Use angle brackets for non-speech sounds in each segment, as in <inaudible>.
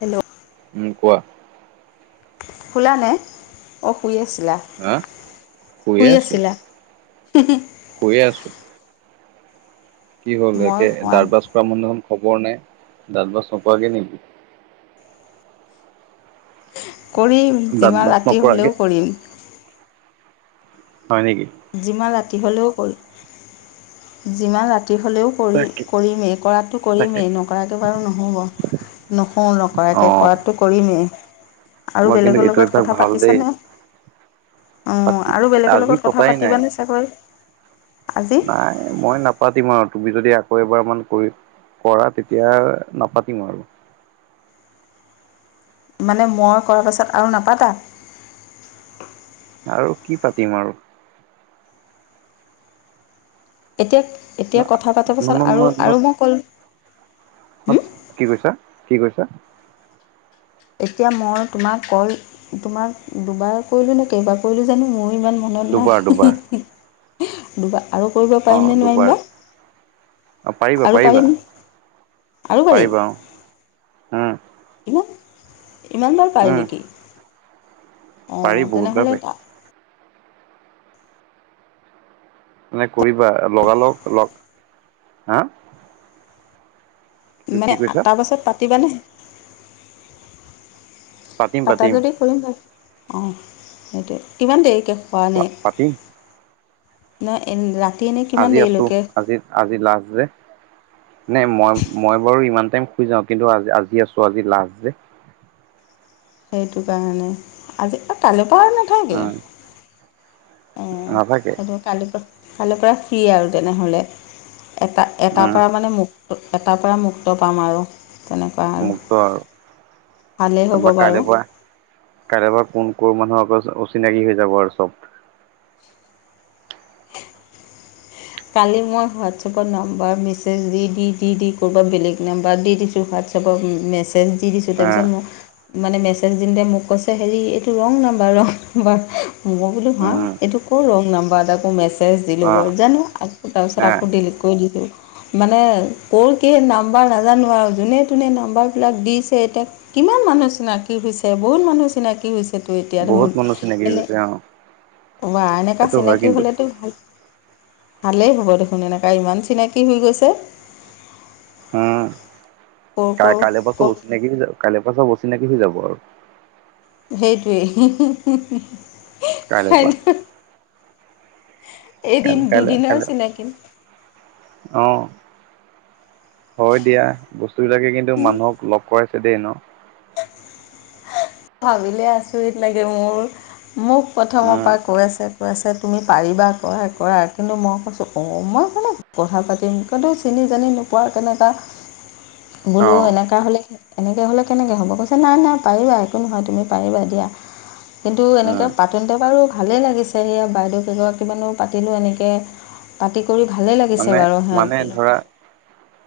Hello উম' কোৱা। শুলানে, অ' শুই আছিলা, হা শুইয়ে শুই আছিলা? <unintelligible> শুৱেই আছো। কি হ'ল, মই একে শুৱা দাঁত ব্ৰাছ কৰা <unintelligible> হ'ব নে, দাঁত ব্ৰাছ নকৰাকেই নিম। কৰিম, দাঁত যিমান ব্ৰাছ ৰাতি নকৰাকে হ'লেও কৰিম। হয় নেকি যিমান ৰাতি হ'লেও কৰিম যিমান ৰাতি হ'লেও কৰি তাকে কৰিমেই কৰাটো তাকে কৰিমেই নকৰাতো বাৰু নহ'ব। নুশুওঁ অ নকৰাকে কৰাটো কৰিমেই আৰু তোমাৰ কিন্তু বেলেগৰ এইটো লগত অভ্যাস কথা ভাল দেই পাতিছানে অ পাতি আৰু বেলেগৰ আজি লগত কথা পতাই নাই পাতিবানে চাগৈ আজি নাই মই নাপ নাপাতিম আৰু তুমি যদি আকৌ এবাৰমান কৰি কৰা তেতিয়া নাপাতিম আৰু মানে মই কৰাৰ পাছত আৰু নাপাতা আৰু কি পাতিম আৰু এতিয়া এতিয়া কথা পাতাৰ পাছত আৰু আৰু মই ক'ল হ হুম? কি কৈছা কি কৈছা এতিয়া মই তোমাক কল তোমাক দুবাৰ কৰিলো নে কেইবাৰ কৰিলো জানো মোৰ ইমান মনত দুবাৰ নাই হি দুবাৰ হি হি দুবাৰ আৰু কৰিব পাৰিম নে দুবাৰ নোৱাৰিম বা অ পাৰিবা আৰু পাৰিবা পাৰিম আৰু পাৰিম পাৰিবা অ উম। হয় না ইমান বাৰ পাৰি উম নেকি অ পাৰি বহুতবাৰ তেনেহ'লে পাৰি তা মানে কৰিবা লগালগ লগ হা। মানে কি আ কৈছা তাৰ পাছত পাতিবানে পাতিম পাতা পাতিম যদি কৰিম বাৰু অ সেইটোৱে কিমান দেৰিকে পোৱা নাই পাতিম নহয় ৰাতি এনেই কিমান আজি আছো দেৰিলৈকে আজি লাষ্ট যে নাই মই মই বাৰু ইমান টাইম শুই যাওঁ কিন্তু আজি আজি আছো আজি লাষ্ট যে সেইটো কাৰণে আজি কালৈ পৰা নো নাথাকে উম অ নাথাকে হ'ব। কালিৰ পৰা কালৈৰ পৰা ফ্ৰী আৰু তেনেহ'লে এটা এটাৰ উম পৰা মানে মোক এটাৰ পৰা মুক্ত পাম আৰু তেনেকুৱা আৰু সেইটো আৰু ভালেই হ'ব তাৰপৰা কাইলৈ বাৰু পৰা কাইলৈ পৰা কোন কৰ মানুহ আকৌ অচিনাকি হৈ যাব আৰু চব <unintelligible> কালি মই হোৱাটছএপত নাম্বাৰ মেছেজ দি দি দি দি ক'ৰবাত বেলেগ নাম্বাৰ দি দিছোঁ হোৱাটছএপ। চবক মেছেজ দি দিছোঁ আহ তাৰপিছত মোক মানে মেছেজ দিওতে মোক কৈছে হেৰি এইটো ৰং নাম্বাৰ ৰং নাম্বাৰ মই বোলো হা উম এইটো কৰ ৰং নাম্বাৰ তাকো মেছেজ অ দিলোগৈ' জানো আকৌ এ তাৰপিছত আকৌ ডিলিট কৰি দিলো মানে ক'ৰ কি নাম্বাৰ নাজানো আৰু যোনে তোনে নাম্বাৰবিলাক দিছে এতিয়া কিমান মানুহ চিনাকি হৈছে বহুত মানুহ চিনাকি হৈছে। এইটো এতিয়া ধৰ বহুত মানুহ চিনাকি হৈ এনে গৈছে অ ওৱা এনেকুৱা সেইটো হয় চিনাকি কিন্তু হ'লেতো ভালেই ভালেই হ'ব দেখোন এনেকুৱা ইমান চিনাকি হৈ গৈছে উম কৰ কাই কৰ কাইলৈ পৰা কৰ চব অচিনাকি হৈ কাইলৈ পৰা অচিনাকি হৈ যাব আৰু সেইটোৱেই হি হি হি কাইলৈ পৰা এদিন দুদিনৰ চিনাকি অহ হয় দিয়া বস্তু বিলাকে কিন্তু মানুহক লগ কৰাইছে দেই ন ভাবিলে আচৰিত লাগে মোৰ মোক প্ৰথমৰ উম পৰা কৈ আছে কৈছে তুমি পাৰিবা, কৰা, কৰা। কিন্তু মই কৈছোঁ অ, মই কিনো কথা পাতিম, কিন্তু চিনি জানি পোৱা কেনেকা, বোলো অঁ এনেকা হলে এনেকে হলে কেনেকে হ'ব? কৈছে নাই, নাই, পাৰিবা, একো নহয় তুমি পাৰিবা দিয়া কিন্তু উম এনেকৈ পাতোঁতে বাৰু ভালেই লাগিছে, সেয়া বাইদেউ কেইগৰাকীমানো পাতিলোঁ, এনেকৈ পাতি কৰি ভালেই লাগিছিল মানে মানে ধৰা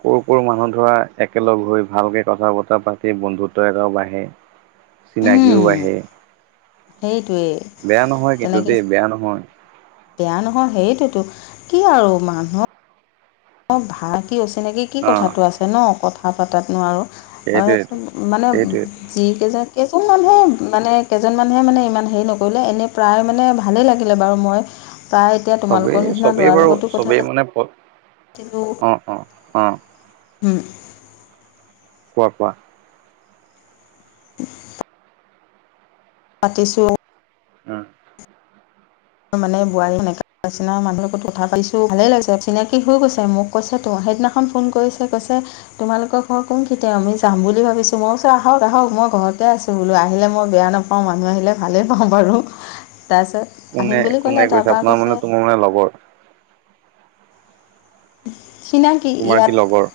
ক'ৰ ক'ৰ মানুহ ধৰা একেলগ হৈ ভালকৈ কথা বতৰা পাতি বন্ধুত্ব এটাও বাঢ়ে চিনাকিও বাহে সেইটোৱেই বেয়া নহয় কিন্তু তেনেকৈ দেই, বেয়া নহয়। বেয়া নহয় সেইটোতো, কি আৰু মানুহৰ অ, ভা কি, অচিনাকি কি, অ কথাটো আছে ন, কথা পাতাত নো আৰু? সেইটোৱেইটো <unintelligible> মানে সেইটোৱেইটো যি কেইজন, কেইজন মানুহে, মানে কেইজন মানুহে মানে ইমান হেৰি নকৰিলে, এনে প্ৰায় মানে ভালেই লাগিলে বাৰু, মই প্ৰায় এতিয়া চবেই তোমালোকৰ নিচিনা চবেই ল'ৰাৰ বাৰু লগতো কথা পাতি <inaudible> তিলো অ, অ, অ'। উম। কোৱা, কোৱা <inaudible> পাতিছোঁ আ অ' মানে বোৱাৰী <unintelligible> পাইছে নহয়, মানুহে <unintelligible> ভালে লাগিছে, চিনাকি হৈ গৈছে মোক কৈছেতো, সেইদিনাখন ফোন কৰিছে, কৈছে তোমালোকৰ ঘৰ কোন খিনিতে, আমি যাম বুলি ভাবিছো, মই কৈছোঁ আহক, আহক, মই ঘৰতে আছোঁ বুলো আহিলে মই বেয়া নাপাওঁ, মানুহ আহিলে ভালেই পাওঁ বাৰু। তাৰপিছত কোনে আহিম বুলি কোনে ক'লে, তাৰপা আপোনাৰ মানে কৈছে তোমাৰ লগৰ? চিনাকি তোমাৰ কি ইয়াত লগৰ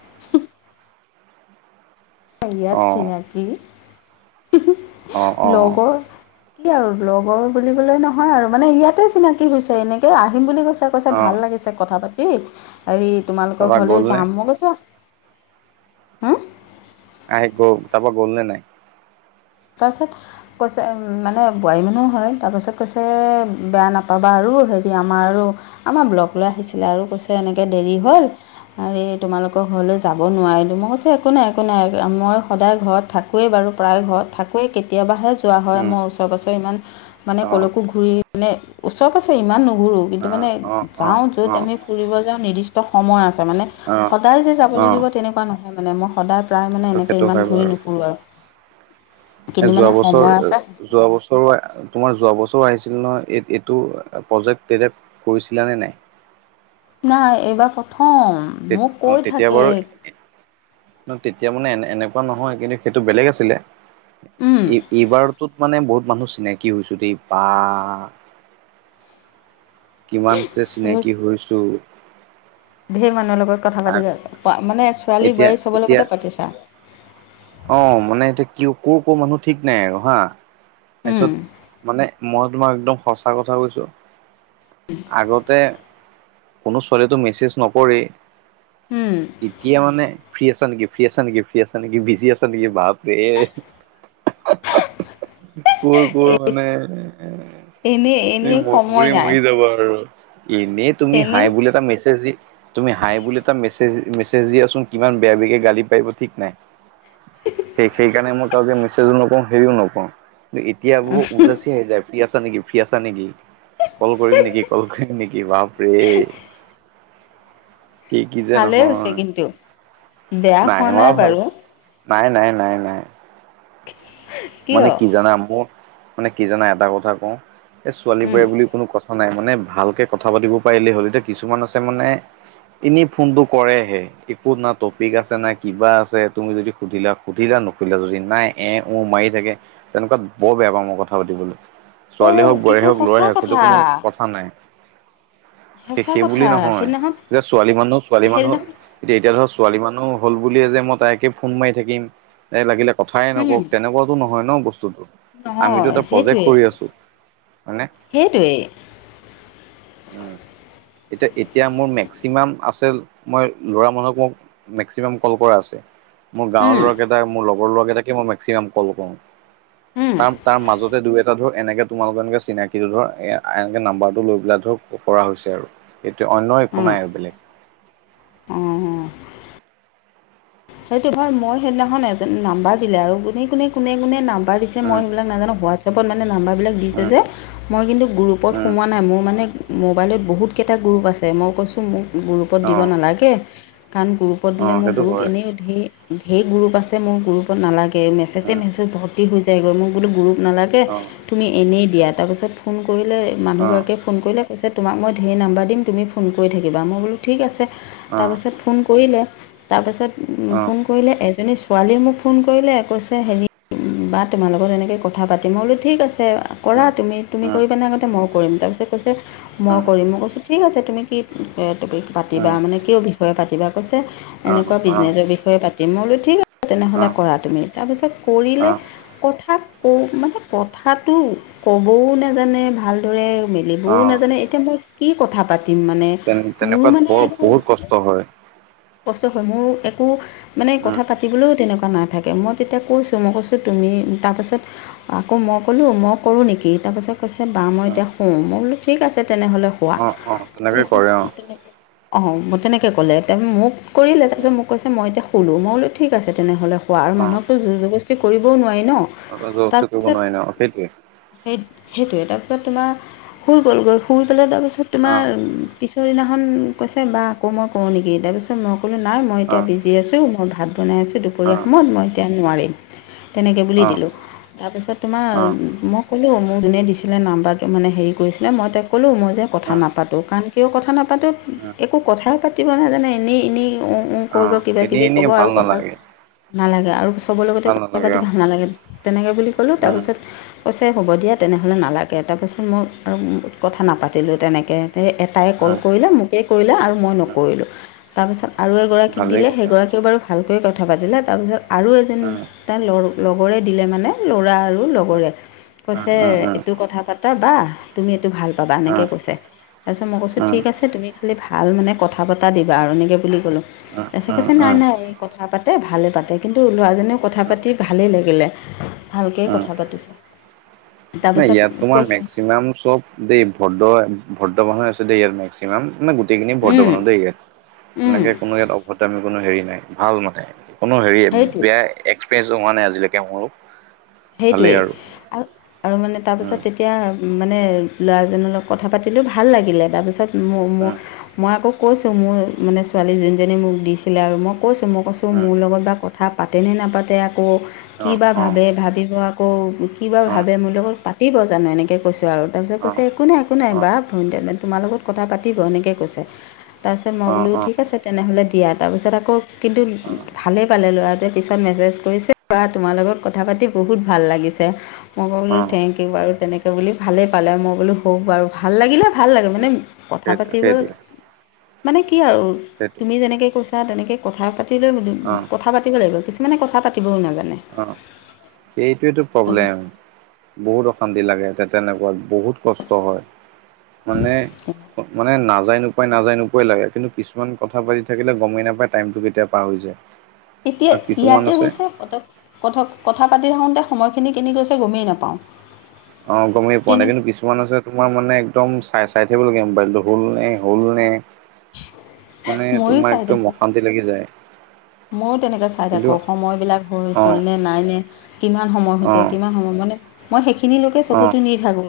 ইয়াত অঁ চিনাকি, অঁ অঁ লগৰ কি আৰু লগৰ বুলিবলে নহয় আৰু, মানে ইয়াতে চিনাকি হৈছে, এনেকে আহিম বুলি কৈছে কৈছে অঁ ভাল লাগিছে কথা পাতি, হেৰি তোমালোকৰ তাৰপৰা ঘৰলৈ গ'লনে যাম, মই কৈছোঁ অ'। আহি গ' তাৰ পৰা গ'ল নে নাই? তাৰপিছত কৈছে মানে বোৱাৰী মানুহ হয়, তাৰপিছত কৈছে বেয়া নাপাবা আৰু, হেৰি আমাৰ আৰু আমাৰ ব্লকলৈ আহিছিলে আৰু কৈছে এনেকে দেৰি হ'ল আহি তোমালোকৰ ঘৰলৈ যাব নোৱাৰিলোঁ, মই কৈছোঁ একো নাই, একো নাই, মই সদায় ঘৰত থাকো ৱেই বাৰু, প্ৰায় ঘৰত থাকোৱেই, কেতিয়াবাহে যোৱা হয় উম মোৰ ওচৰে পাজৰে ইমান মানে অ কলৈকো ঘূৰি নে ওচৰে পাঁজৰে, ইমান নুঘুৰোঁ। কিন্তু অ মানে অ অ যাওঁ য'ত আমি অ ফুৰিব যাওঁ, নিৰ্দিষ্ট সময় আছে মানে অ সদায় যে যাব অ লাগিব তেনেকুৱা নহয় মানে, মই সদায় প্ৰায় মানে সেইটো এনেকে সেইটো ইমান হয় ঘূৰি বাৰু নুফুৰো আৰু কিন্তু যোৱা মানে বছৰ সময় আছে এ যোৱা বছৰ, তোমাৰ যোৱা বছৰো আহিছিল নহয়, এই এইটো প্ৰজেক্ট, তেতিয়া কৰিছিলা নে নাই? নাই এইবাৰ প্ৰথম। তে মোক কৈ অ', তেতিয়া থাকে বাৰু তেতিয়া মানে এ এনেকুৱা নহয় কিন্তু সেইটো বেলেগ আছিলে উম এই এইবাৰতোত মানে বহুত মানুহ চিনাকি হৈছো দেই বা কিমানকে চিনাকি হৈছো ঢেৰ মানুহৰ লগত কথা পাতি থা মানে ছোৱালী এতিয়া বোৱাৰী চবৰ এতিয়া লগতে পাতিছা অ মানে এতিয়া ক ক ক মানুহ ঠিক নাই আৰু হা উম তাৰপিছত মানে মই তোমাক একদম সঁচা কথা কৈছো আগতে কোনো ছোৱালীয়েটো মেছেজ নকৰেই উম এতিয়া মানে ফ্ৰী আছা নেকি ফ্ৰী আছা নেকি ফ্ৰী আছা নেকি বিজি আছা চবেই বাপৰে ক'ৰ ক'ৰ মানে এনেই এই এনেই সময় মৰি নাই মৰি যাবা আৰু এনেই তুমি এনেই হাই বুলি এটা মেছেজ দি তুমি হাই বুলি এটা মেছেজ মেছেজ দিয়াচোন কিমান বেয়া বেগে গালি পাৰিব ঠিক নাই <unintelligible> সেই সেইকাৰণে মই কাউকে মেছেজো নকৰো হেৰিও নকৰো কিন্তু এতিয়াবোৰ উপজাচি আহি যায় ফ্ৰী আছা নেকি ফ্ৰী আছা নেকি কল কৰিম নেকি কল কৰিম নেকি বাপৰে কি কি যে ভালেই হৈছে নহয় কিন্তু বেয়া হোৱা নাই বাৰু নাই নাই নাই নাই <inaudible> মানে কি জানা মোক মানে কি জানা এটা কথা কওঁ এই ছোৱালী উম বোৱাৰী বুলি কোনো কথা নাই মানে ভালকে কথা পাতিব পাৰিলে হ'ল এতিয়া কিছুমান আছে মানে এনেই ফোনটো কৰেহে একো না টপিক আছে নাই কিবা আছে তুমি যদি সুধিলা সুধিলা নুখুধিলা যদি নাই এ ও মাৰি চাগে তেনেকুৱা বৰ বেয়া পাওঁ মই কথা পাতিবলৈ ছোৱালী অ' হওক বোৱাৰী কিছুমান হওক ল'ৰাই সঁচা হওক সেইটো কথা কোনো কথা নাই সঁচা সেইবুলি কথা নহয় সেইদিনাখন যে ছোৱালী মানুহ ছোৱালী মানুহ সেইদিনাখন এতিয়া ধৰ ছোৱালী মানুহ হ'ল বুলিয়ে যে মই তাইকে ফোন মাৰি থাকিম তাই লাগিলে কথাই উম নকওঁক তেনেকুৱাতো নহয় ন বস্তুতো আমিতো নহয় এটা প্ৰজেক্ট কৰি আছো হয়নে হেইটোৱেই উম এতিয়া এতিয়া মোৰ মেক্সিমাম আছিল মই লৰা মানুহক মোক মেক্সিমাম কল কৰা আছে মোৰ গাঁৱৰ উম ল'ৰাকেইটা মোৰ লগৰ ল'ৰাকেইটাকে মই মেক্সিমাম কল কৰোঁ উম তাৰ তাৰ মাজতে দুই এটা ধৰক এনেকে তোমালোকৰ এনেকে চিনাকিটো ধৰ এনেকে নাম্বাৰটো লৈ পেলাই ধৰক কৰা হৈছে আৰু সেইটোৱে অন্য একো উম নাই আৰু বেলেগ অ' সেইটো হয় মই সেইদিনাখন এজন নাম্বাৰ দিলে আৰু কোনে কোনে কোনে কোনে নাম নাম্বাৰ দিছে মই উম সেইবিলাক নাজানো হোৱাটছআপত মানে নাম্বাৰবিলাক দিছে উম যে মই কিন্তু গ্ৰুপত উম সোমোৱা নাই মোৰ মানে মোবাইলত বহুতকেইটা গ্ৰুপ আছে মই কৈছোঁ মোক গ্ৰুপত দিব অ', নালাগে কাৰণ গ্ৰুপত দিলে অ', মোৰ সেইটো গ্ৰুপ হয়। এনেই ধেই ধেই গ্ৰুপ আছে মোৰ গ্ৰুপত নালাগে মেছেজে উম, মেছেজ ভৰ্তি হৈ যায়গৈ মোৰ বোলো গ্ৰুপ নালাগে অ', তুমি এনেই দিয়া তাৰপিছত ফোন কৰিলে অ', মানুহগৰাকীয়ে ফোন কৰিলে কৈছে তোমাক মই ধেৰ নাম্বাৰ দিম তুমি ফোন কৰি থাকিবা মই বোলো ঠিক আছে অ', তাৰপাছত ফোন কৰিলে তাৰপাছত অ', ফোন কৰিলে এজনী ছোৱালীয়ে মোক ফোন কৰিলে কৈছে হেৰি বা তোমাৰ লগত এনেকে কথা পাতিম বোলো ঠিক আছে। কৰা উম, তুমি, তুমি উম, কৰিবানে আগতে মই কৰিম, তাৰপিছত কৈছে উম, মই কৰিম, মই কৈছোঁ ঠিক আছে তুমি কি টপিক উম, পাতিবা, মানে কিয় বিষয়ে পাতিবা? কৈছে অ', এনেকুৱা অ', বিজনেছৰ বিষয়ে। পাতিম মই বোলো ঠিক আছে তেনেহ'লে অ', কৰা তুমি। তাৰপিছত কৰিলে অ', কথা কও মানে কথাটো ক'বও নেজানে ভাল দৰে মেলিবও অ', নাজানে এতিয়া মই কি কথা পাতি পাতিম মানে তেনে মোৰ তেনেকুৱাত মানে বৰ একো বহুত কষ্ট হয়। কষ্ট হয় মোৰ একো মানে উম, কথা পাতিবলৈও তেনেকুৱা নাথাকে মই তেতিয়া কৈছো মই কৈছো তুমি তাৰপাছত আকৌ মই ক'লোঁ মই কৰোঁ নেকি তাৰপাছত কৈছে বা মই উম, এতিয়া <unintelligible> মই বোলো ঠিক আছে তেনেহ'লে শুৱা অ', অ', তেনেকে তাৰপিছত কৰে অ', তেনেকে অ', তেনেকৈ ক'লে মোক কৰিলে উম, তাৰপিছত মোক কৈছে মই এতিয়া শুলো মই বোলো ঠিক আছে তেনেহ'লে। শুৱা আৰু মানুহকটো জুৰ জবৰদস্তি কৰিবও নোৱাৰি ন'? অ', জুৰবস্তি কৰিব তাৰপিছত নোৱাৰি নহয় সেইটোৱে। সেই সেইটোৱে তাৰপিছত তোমাৰ শুই গ'লগৈ শুই পেলাই তাৰপিছত অ', তোমাৰ পিছৰদিনাখন কৈছে বা আকৌ মই কৰো নেকি তাৰপিছত মই ক'লোঁ নাই মই এতিয়া অ', বিজি জি আছোঁ মই ভাত বনাই আছোঁ অ', দুপৰীয়া অ', সময়ত মই এতিয়া নোৱাৰিম। তেনেকে বুলি দিলোঁ, তাৰপিছত তোমাৰ অ', মোক ক'লোঁ মোৰ যোনে দিছিলে নাম্বাৰটো মানে হেৰি কৰিছিলে মই তেওঁক ক'লোঁ মই যে কথা নাপাতোঁ, কাৰণ কিয় কথা নাপাতো অ'। একো কথাই পাতিব নাজানে এনেই এনেই উম উম কৰিব অ', এনেই কিবা-কিবি এনেই ক'ব আৰু ভাল কথা নালাগে, নালাগে আৰু চবৰে লগতে ভাল কথা নালাগে পাতি অ', ভাল নালাগে তেনেকে বুলি ক'লোঁ, উম, তাৰপিছত কৈছে হ'ব দিয়া তেনেহ'লে নালাগে তাৰপাছত মই আৰু কথা নাপাতিলোঁ তেনেকে তাই কল উম, কৰিলে মোকেই কৰিলে আৰু মই উম। নকৰিলোঁ তাৰপিছত আৰু এগৰাকীক ভালেই দিলে কৰিলা সেইগৰাকীয়েও বাৰু ভালকৈ কথা পাতিলে তাৰপিছত আৰু এজনী উম, তাই ল লগৰে দিলে মানে ল'ৰা আৰু উম, লগৰে উম, কৈছে উম, উম, এইটো কথা পাতা বা তুমি এইটো ভাল পাবা এনেকৈ কৈছে। তাৰপিছত মই কৈছো উম, ঠিক আছে তুমি খালি ভাল মানে কথা পতা দিবা আৰু এনেকে বুলি কলো। উম, তাৰপিছত উম, কৈছে নাই, উম, নাই এই কথা পাতে ভালে পাতে কিন্তু ল'ৰাজনেও কথা উম। পাতে পাতি ভালেই লাগিলে ভালকেই উম, কথা পাতিছে। নাই তাৰপাছত ইয়াত তোমাৰ কৈছে মেক্সিমাম চব দেই ভদ্ৰ, ভদ্ৰ মানুহ আছে দেই ইয়াৰ মেক্সিমাম নানে গোটেইখিনি ভদ্ৰ মানুহ দেই ইয়াত। এনেকে কোনো ইয়াত অভদ্ৰামি কোনো হেৰি নাই ভাল মানে কোনো হেৰিয়ে সেইটোৱে বেয়া এক্স <unintelligible> হোৱা নাই আজিলৈকে মোৰো। ভালেই সেইটোৱেই আৰু আৰু মানে উম, তাৰপিছত এতিয়া মানে ল'ৰাজনৰ লগত কথা পাতিলো ভাল লাগিলে, তাৰপিছত উম, <unintelligible> মই আকৌ কৈছোঁ মোৰ মানে ছোৱালী যোনজনী মোক দিছিলে আৰু মই কৈছোঁ মই কৈছোঁ ত' উম। মোৰ লগত বা কথা পাতেনে নাপাতে আকৌ কি অ', বা অ', ভাবে, ভাবিব আকৌ কিবা অ', ভাবে মোৰ লগত পাতিব জানো এনেকৈ কৈছোঁ আৰু তাৰপিছত অ', কৈছে অ', একো নাই একো নাই বা তোমাৰ লগত কথা পাতিব এনেকে কৈছে তাৰপিছত মই অ', বোলো অ', ঠিক আছে তেনেহ'লে দিয়া তাৰপিছত আকৌ কিন্তু অ', ভালেই পালে ল'ৰা পিছত মেছেজ কৰিছে বা তোমাৰ লগত কথা পাতি বহুত ভাল লাগিছে। মই অ', ক'লোঁ অ'। থেংক ইউ বাৰু তেনেকৈ বুলি ভালেই পালে মই বোলো হওক বাৰু ভাল লাগিলে ভাল লাগে মানে কথা সেইটো পাতিব সেইটোৱে মানে কি আৰু সেইটোৱে তুমি যেনেকে কৈছা তেনেকে কথা পাতিলে বুলো অ', কথা পাতিব লাগিব কিছ মানে কথা পাতিবও নাজানে। অ', সেইটোৱেতো প্ৰব্লেম। বহুত অশান্তি লাগে তে-তেনেকুৱাত বহুত কষ্ট হয়। মানে মানে নাজায় নো নাযায় নোপোৱাই লাগে কিন্তু কিছুমান কথা পাতি থাকিলে গমেই নাপায় টাইমটো কেতিয়া পাৰ হৈ যায়। এতিয়া আৰু কিছুমান ইয়াতে আছে হৈছে পতক কথক কথা পাতি থাকোতে সময়খিনি কিনি গৈছে গমেই নাপাওঁ। অ', গমেই পোৱা নাই তেনে কিন্তু কিছু মান আছে তোমাৰ মানে একদম চাই চাই থাকিব লগীয়া হয় মোবাইলটো হ'ল নে হ'ল নে। মানে ময়ো তোমাৰ চাই একদম থাকোঁ অশান্তি লাগি যায়। ময়ো তেনেকৈ চাই কিন্তু থাকোঁ সময়বিলাক হ'ল অ হ'লনে নাই নে। কিমান সময় অ হৈছে কিমান সময় মানে মই সেইখিনি লৈকে অ চকুতো নি থাকো।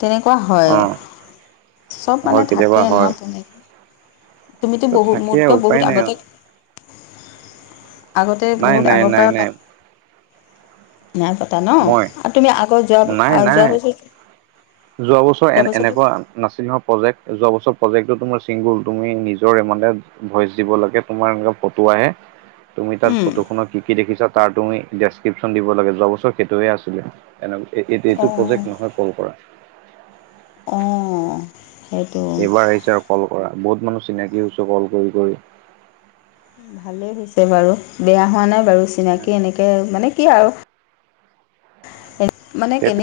তেনেকুৱা হয়, অ চব মানে হয় থাকে কেতিয়াবা ন হয় তেনেকে। তুমিতো ত বহু থাকে মোতকৈ উপায় বহুত নাই আগতে আৰু আগতে নাই বহুত নাই আগৰ নাই পৰা নাই পাত নাই পাত তা ন মই আৰু তুমি আগত নাই যোৱা নাই যোৱাৰ বছৰতো যোৱা বছৰ এ যোৱাৰ বছৰতো এনেকুৱা নাছিল ন প্ৰজেক্ট যোৱা বছৰ প্ৰজেক্টটো তোমাৰ চিংগুল তুমি নিজৰে মানে ভইচ দিব লাগে। তোমাৰ এনেকুৱা ফটো আহে। <inaudible> তুমি তাত উম, ফটো খনত কি কি দেখিছা তাৰ তুমি ডেছক্ৰিপশ্যন দিব লাগে যোৱা বছৰ সেইটোৱে আছিলে। এনেক এই-এই-এইটো অঁ প্ৰজেক্ট নহয় কল কৰা। অ'। এইবাৰ আহিছে আৰু কল কৰা বহুত মানুহ চিনাকি হৈছো কল কৰি কৰি। ভালেই হৈছে বাৰু বেয়া হোৱা নাই বাৰু চিনাকি উম, এনেকে কে মানে কি আৰু মানে কেনে সেই